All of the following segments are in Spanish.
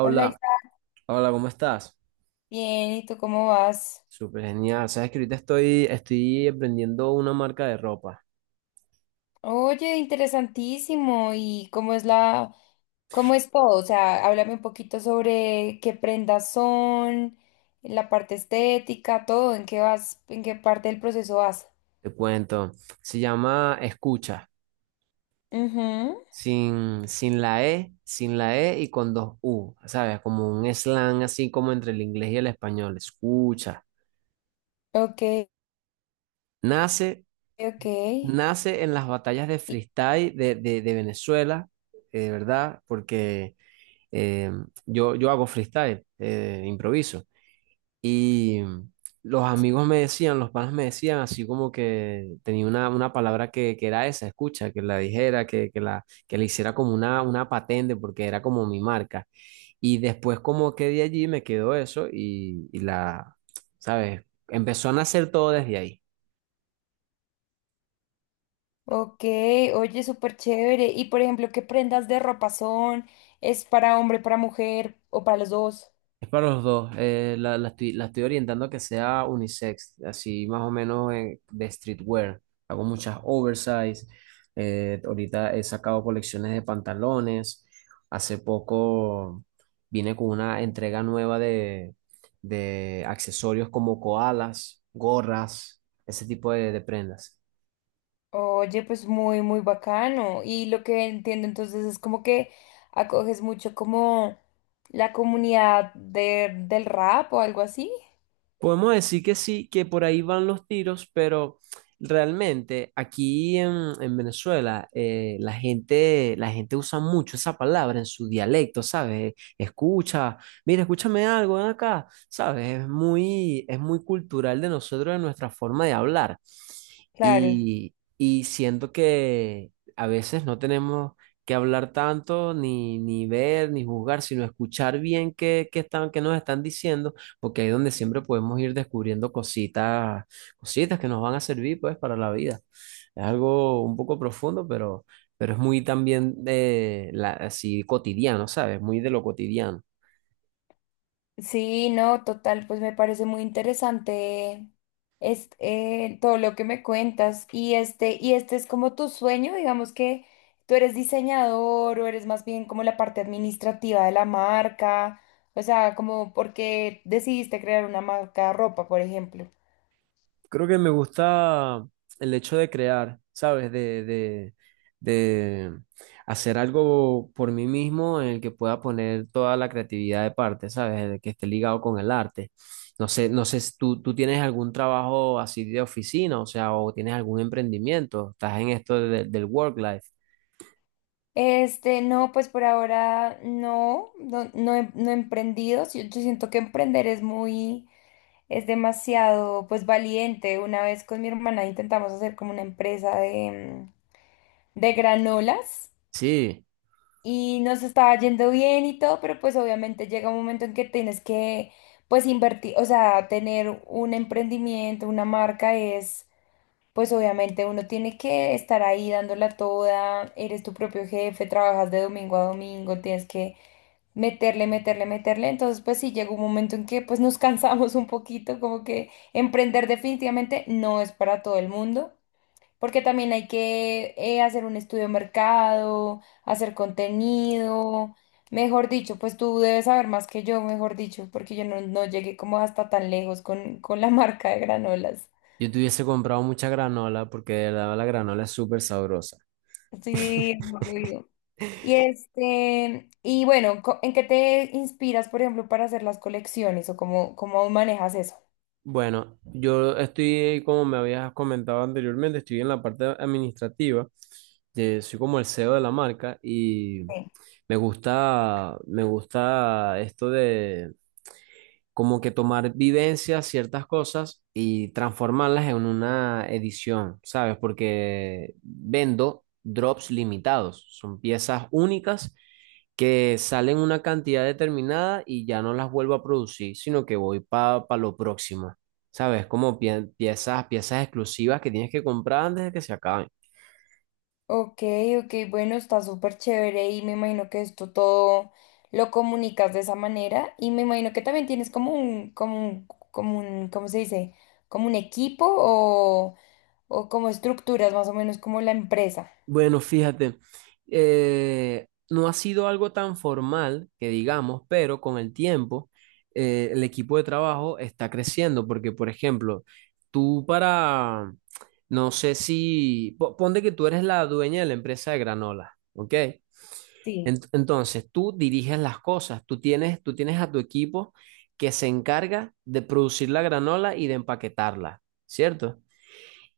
Hola, Isa. hola, ¿cómo estás? Bien, ¿y tú cómo vas? Súper genial. Sabes que ahorita estoy aprendiendo una marca de ropa. Oye, interesantísimo. ¿Y cómo es cómo es todo? O sea, háblame un poquito sobre qué prendas son, la parte estética, todo, en qué vas, en qué parte del proceso vas. Te cuento. Se llama Escucha. Ujú. Sin la E, sin la E y con dos U. ¿Sabes? Como un slang así como entre el inglés y el español. Escucha. Ok, Nace, ok. Nace en las batallas de y- freestyle de Venezuela, ¿verdad? Porque eh, yo hago freestyle, improviso. Y los amigos me decían, los panas me decían, así como que tenía una palabra que era esa, escucha, que la dijera, que le hiciera como una patente, porque era como mi marca. Y después como que de allí me quedó eso y, ¿sabes? Empezó a nacer todo desde ahí. Ok, oye, súper chévere. Y por ejemplo, ¿qué prendas de ropa son? ¿Es para hombre, para mujer o para los dos? Es para los dos. La la estoy orientando a que sea unisex, así más o menos de streetwear. Hago muchas oversize. Eh, ahorita he sacado colecciones de pantalones. Hace poco vine con una entrega nueva de accesorios como koalas, gorras, ese tipo de prendas. Oye, pues muy, muy bacano. Y lo que entiendo entonces es como que acoges mucho como la comunidad del rap o algo así. Podemos decir que sí, que por ahí van los tiros, pero realmente en Venezuela, la gente usa mucho esa palabra en su dialecto, ¿sabes? Escucha, mira, escúchame algo, ven acá, ¿sabes? Es muy cultural de nosotros, de nuestra forma de hablar. Claro. Y siento que a veces no tenemos que hablar tanto, ni ver, ni juzgar, sino escuchar bien qué qué nos están diciendo, porque ahí es donde siempre podemos ir descubriendo cositas, cositas que nos van a servir pues para la vida. Es algo un poco profundo, pero es muy también de la, así cotidiano, ¿sabes? Muy de lo cotidiano. Sí, no, total, pues me parece muy interesante todo lo que me cuentas. Y este es como tu sueño, digamos que tú eres diseñador o eres más bien como la parte administrativa de la marca. O sea, como porque decidiste crear una marca de ropa, por ejemplo. Creo que me gusta el hecho de crear, ¿sabes? De hacer algo por mí mismo en el que pueda poner toda la creatividad de parte, ¿sabes? De que esté ligado con el arte. No sé, no sé si tú tienes algún trabajo así de oficina, o sea, o tienes algún emprendimiento, estás en esto de- del work life. Este, no, pues por ahora no no he emprendido. Sí, yo siento que emprender es es demasiado, pues valiente. Una vez con mi hermana intentamos hacer como una empresa de, mm, de granolas Sí, y nos estaba yendo bien y todo, pero pues obviamente llega un momento en que tienes que, pues invertir, o sea, tener un emprendimiento, una marca es pues obviamente uno tiene que estar ahí dándola toda, eres tu propio jefe, trabajas de domingo a domingo, tienes que meterle. Entonces, pues sí, llegó un momento en que pues nos cansamos un poquito, como que emprender definitivamente no es para todo el mundo, porque también hay que hacer un estudio de mercado, hacer contenido, mejor dicho, pues tú debes saber más que yo, mejor dicho, porque yo no llegué como hasta tan lejos con la marca de granolas. yo te hubiese comprado mucha granola porque la granola es súper sabrosa. Sí, y este, y bueno, ¿en qué te inspiras, por ejemplo, para hacer las colecciones o cómo manejas eso? Bueno, yo estoy, como me habías comentado anteriormente, estoy en la parte administrativa, soy como el CEO de la marca y Sí. Me gusta esto como que tomar vivencias, ciertas cosas y transformarlas en una edición, ¿sabes? Porque vendo drops limitados, son piezas únicas que salen una cantidad determinada y ya no las vuelvo a producir, sino que voy para lo próximo, ¿sabes? Como pie- piezas, piezas exclusivas que tienes que comprar antes de que se acaben. Ok, ok, bueno, está súper chévere y me imagino que esto todo lo comunicas de esa manera y me imagino que también tienes como ¿cómo se dice? Como un equipo o como estructuras más o menos como la empresa. Bueno, fíjate, no ha sido algo tan formal que digamos, pero con el tiempo el equipo de trabajo está creciendo porque, por ejemplo, tú para, no sé si, po- ponte que tú eres la dueña de la empresa de granola, ¿ok? Ent- Sí. entonces, tú diriges las cosas, tú tienes a tu equipo que se encarga de producir la granola y de empaquetarla, ¿cierto?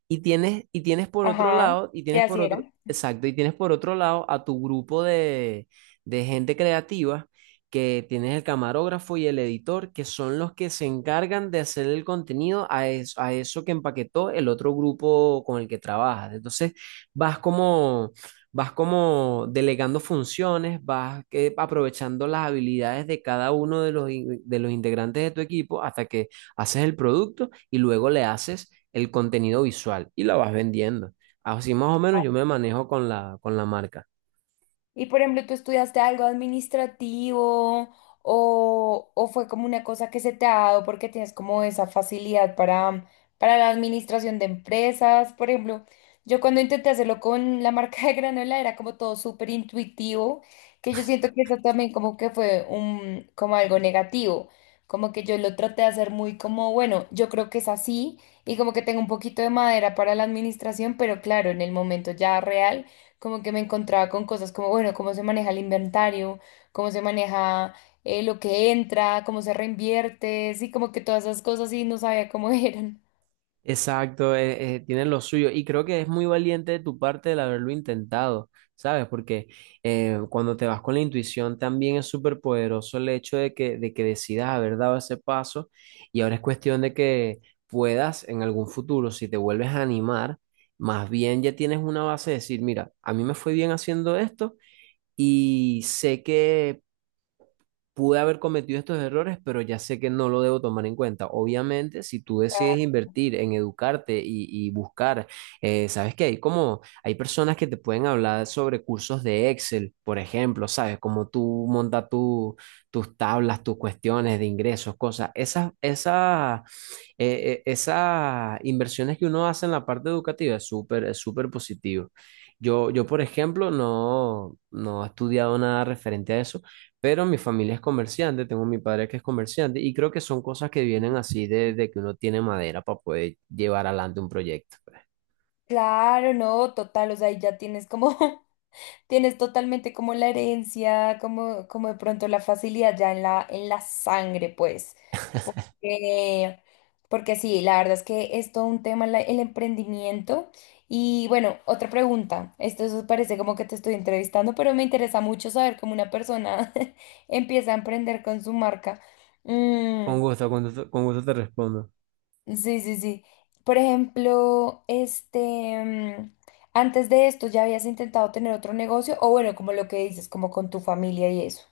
Y tienes por otro Ajá, lado, y sí, tienes por así otro, era. exacto, Y tienes por otro lado a tu grupo de gente creativa, que tienes el camarógrafo y el editor, que son los que se encargan de hacer el contenido a, es- a eso que empaquetó el otro grupo con el que trabajas. Entonces, vas como, vas como delegando funciones, vas aprovechando las habilidades de cada uno de los, in- de los integrantes de tu equipo hasta que haces el producto y luego le haces el contenido visual y lo vas vendiendo. Así más o menos yo me manejo con la marca. Y por ejemplo, ¿tú estudiaste algo administrativo o fue como una cosa que se te ha dado porque tienes como esa facilidad para la administración de empresas? Por ejemplo, yo cuando intenté hacerlo con la marca de granola era como todo súper intuitivo, que yo siento que eso también como que fue un, como algo negativo, como que yo lo traté de hacer muy como, bueno, yo creo que es así y como que tengo un poquito de madera para la administración, pero claro, en el momento ya real como que me encontraba con cosas como, bueno, cómo se maneja el inventario, cómo se maneja lo que entra, cómo se reinvierte, sí, como que todas esas cosas y no sabía cómo eran. Exacto, tienen lo suyo y creo que es muy valiente de tu parte el haberlo intentado, ¿sabes? Porque cuando te vas con la intuición también es súper poderoso el hecho de que decidas haber dado ese paso y ahora es cuestión de que puedas en algún futuro, si te vuelves a animar, más bien ya tienes una base de decir, mira, a mí me fue bien haciendo esto y sé que pude haber cometido estos errores, pero ya sé que no lo debo tomar en cuenta. Obviamente, si tú decides Ah. invertir en educarte y buscar, sabes que hay como, hay personas que te pueden hablar sobre cursos de Excel, por ejemplo, sabes, como tú montas tu, tus tablas, tus cuestiones de ingresos, cosas. Esas esas inversiones que uno hace en la parte educativa es súper positivo. Yo, por ejemplo, no, no he estudiado nada referente a eso, pero mi familia es comerciante, tengo mi padre que es comerciante y creo que son cosas que vienen así de que uno tiene madera para poder llevar adelante un proyecto, pues. Claro, no, total, o sea, ahí ya tienes como tienes totalmente como la herencia, como, como de pronto la facilidad ya en la sangre, pues. Porque, porque sí, la verdad es que es todo un tema el emprendimiento. Y bueno, otra pregunta. Esto eso parece como que te estoy entrevistando, pero me interesa mucho saber cómo una persona empieza a emprender con su marca. Mm. Con gusto, con gusto, con gusto te respondo. Sí, sí, sí. Por ejemplo, este, mm, antes de esto ya habías intentado tener otro negocio, o bueno, como lo que dices, como con tu familia y eso.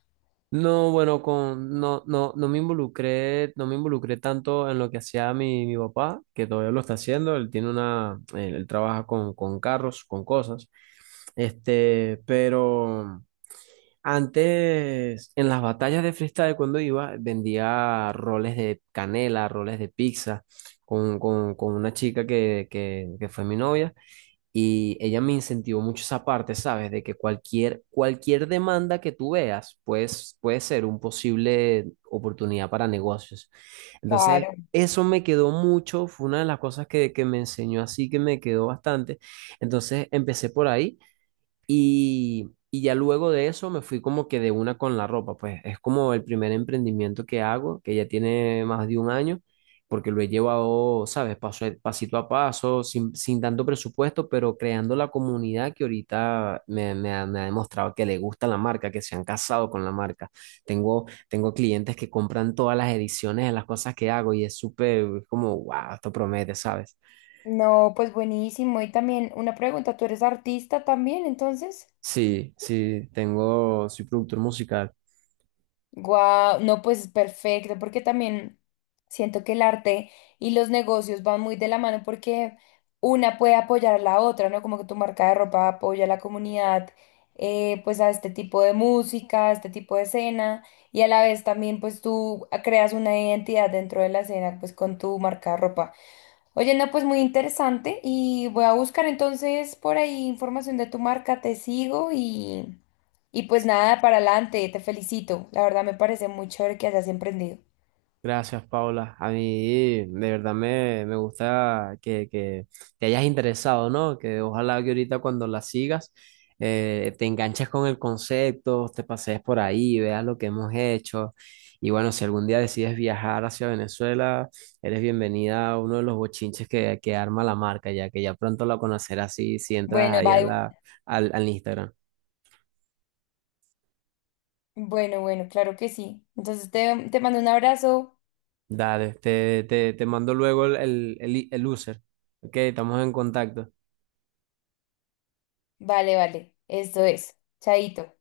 No, bueno, con, no, no, no me involucré, no me involucré tanto en lo que hacía mi papá, que todavía lo está haciendo, él tiene una, él trabaja con carros, con cosas, este, pero antes, en las batallas de freestyle cuando iba, vendía roles de canela, roles de pizza, con una chica que fue mi novia, y ella me incentivó mucho esa parte, ¿sabes? De que cualquier demanda que tú veas, pues, puede ser un posible oportunidad para negocios. Entonces, Claro. eso me quedó mucho, fue una de las cosas que me enseñó así, que me quedó bastante. Entonces, empecé por ahí. Y ya luego de eso me fui como que de una con la ropa, pues es como el primer emprendimiento que hago, que ya tiene más de un año, porque lo he llevado, ¿sabes? Paso, a- pasito a paso, sin tanto presupuesto, pero creando la comunidad que ahorita me ha demostrado que le gusta la marca, que se han casado con la marca. Tengo clientes que compran todas las ediciones de las cosas que hago y es súper como, wow, esto promete, ¿sabes? No, pues buenísimo. Y también una pregunta, ¿tú eres artista también, entonces? Sí, sí, tengo, soy productor musical. Guau, no, pues es perfecto, porque también siento que el arte y los negocios van muy de la mano porque una puede apoyar a la otra, ¿no? Como que tu marca de ropa apoya a la comunidad, pues a este tipo de música, a este tipo de escena, y a la vez también pues tú creas una identidad dentro de la escena, pues con tu marca de ropa. Oye, no, pues muy interesante y voy a buscar entonces por ahí información de tu marca, te sigo y pues nada, para adelante, te felicito. La verdad me parece muy chévere que hayas emprendido. Gracias, Paula. A mí de verdad me gusta que te hayas interesado, ¿no? Que ojalá que ahorita cuando la sigas, te enganches con el concepto, te pasees por ahí, veas lo que hemos hecho. Y bueno, si algún día decides viajar hacia Venezuela, eres bienvenida a uno de los bochinches que arma la marca, ya que ya pronto la conocerás si, si entras Bueno, ahí a bye. la, al, al Instagram. Bueno, bueno, claro que sí. Entonces te mando un abrazo. Dale, te mando luego el user. Ok, estamos en contacto. Vale, vale, esto es. Chaito.